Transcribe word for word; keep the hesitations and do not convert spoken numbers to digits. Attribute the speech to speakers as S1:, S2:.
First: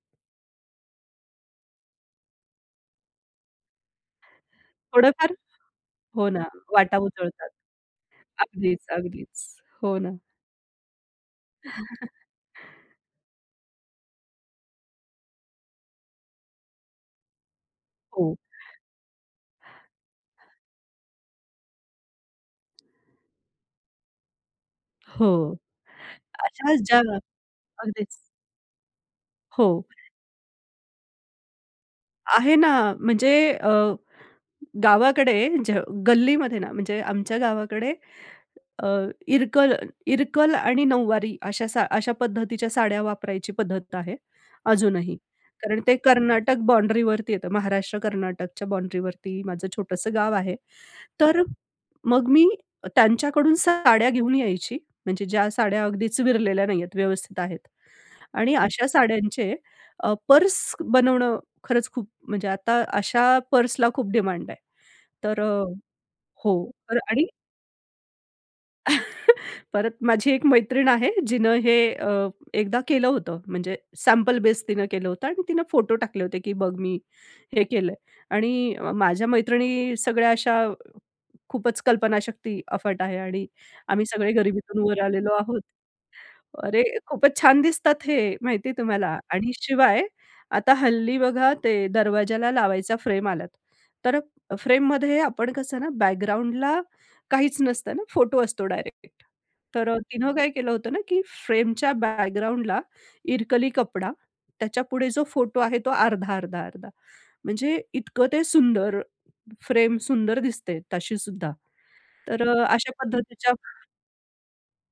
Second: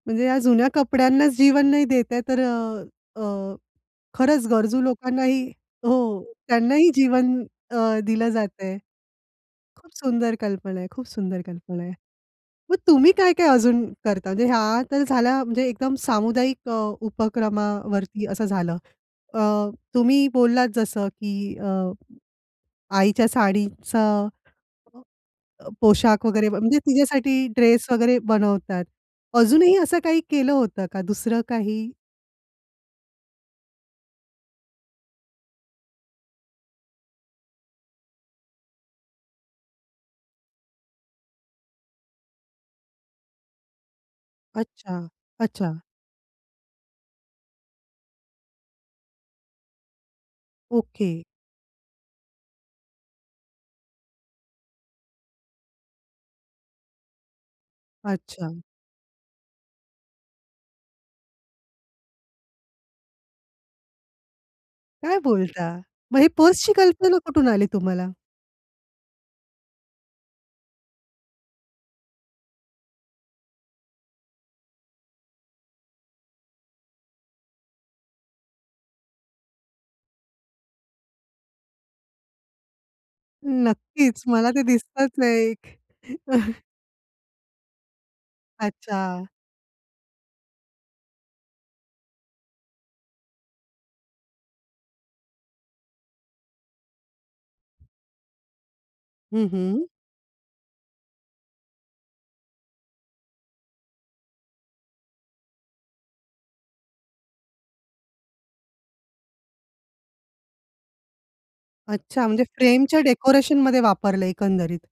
S1: म्हणजे या जुन्या कपड्यांनाच जीवन नाही देत आहे. तर अ, अ, खरंच गरजू
S2: थोडंफार
S1: लोकांनाही हो.
S2: हो ना,
S1: त्यांनाही
S2: वाटा
S1: जीवन
S2: उजळतात.
S1: अ, दिलं जातंय.
S2: अगदीच, अगदीच.
S1: खूप
S2: हो ना.
S1: सुंदर कल्पना आहे, खूप सुंदर कल्पना आहे. मग तुम्ही काय-काय अजून करता? म्हणजे ह्या तर झाल्या म्हणजे एकदम सामुदायिक अ, उपक्रमावरती
S2: हो.
S1: असं झालं. अ, तुम्ही बोललात जसं की अ, आईच्या साडीचा
S2: हो.
S1: अ, पोशाख वगैरे म्हणजे
S2: अशाच ज्या अ
S1: तिच्यासाठी ड्रेस
S2: अगदीच.
S1: वगैरे बनवतात.
S2: हो.
S1: अजूनही असं काही केलं होतं का? दुसरं काही?
S2: आहे ना. म्हणजे अ, गावाकडे ज गल्लीमध्ये ना म्हणजे आमच्या गावाकडे अ, इरकल इरकल आणि नऊवारी अशा सा अशा पद्धतीच्या साड्या वापरायची पद्धत आहे
S1: अच्छा.
S2: अजूनही. कारण
S1: अच्छा.
S2: ते कर्नाटक बाउंड्रीवरती येतं. महाराष्ट्र-कर्नाटकच्या बाउंड्रीवरती माझं छोटंसं गाव आहे.
S1: ओके.
S2: तर मग मी त्यांच्याकडून साड्या घेऊन यायची. म्हणजे ज्या साड्या अगदीच विरलेल्या नाही आहेत, व्यवस्थित आहेत. आणि
S1: अच्छा.
S2: अशा साड्यांचे अ, पर्स बनवणं खरंच खूप म्हणजे आता अशा पर्सला खूप डिमांड आहे.
S1: काय
S2: तर अ,
S1: बोलता! मग ही
S2: हो
S1: पर्सची कल्पना
S2: आणि
S1: कुठून आली तुम्हाला?
S2: परत माझी एक मैत्रीण आहे, जिनं हे अ, एकदा केलं होतं. म्हणजे सॅम्पल बेस तिनं केलं होतं आणि तिनं फोटो टाकले होते की, "बघ मी हे केलंय." आणि अ, माझ्या मैत्रिणी सगळ्या अशा खूपच कल्पनाशक्ती अफाट आहे आणि आम्ही
S1: नक्कीच.
S2: सगळे
S1: मला ते
S2: गरिबीतून वर
S1: दिसतच
S2: आलेलो
S1: आहे
S2: आहोत.
S1: एक.
S2: अरे खूपच छान दिसतात हे माहितीये तुम्हाला?
S1: अच्छा.
S2: आणि शिवाय, आता हल्ली बघा ते दरवाज्याला लावायचा फ्रेम आलाय. तर फ्रेममध्ये आपण कसं ना बॅकग्राऊंडला काहीच नसतं ना, फोटो असतो डायरेक्ट.
S1: हं, हं.
S2: तर अ, तिने काय केलं होतं ना, की फ्रेमच्या बॅकग्राऊंडला इरकली कपडा. त्याच्यापुढे जो फोटो आहे तो अर्धा-अर्धा-अर्धा म्हणजे इतकं ते सुंदर. फ्रेम सुंदर दिसते तशीसुद्धा.
S1: अच्छा. म्हणजे
S2: तर अ, अशा
S1: फ्रेमच्या डेकोरेशनमध्ये
S2: पद्धतीच्या.
S1: वापरल एकंदरीत.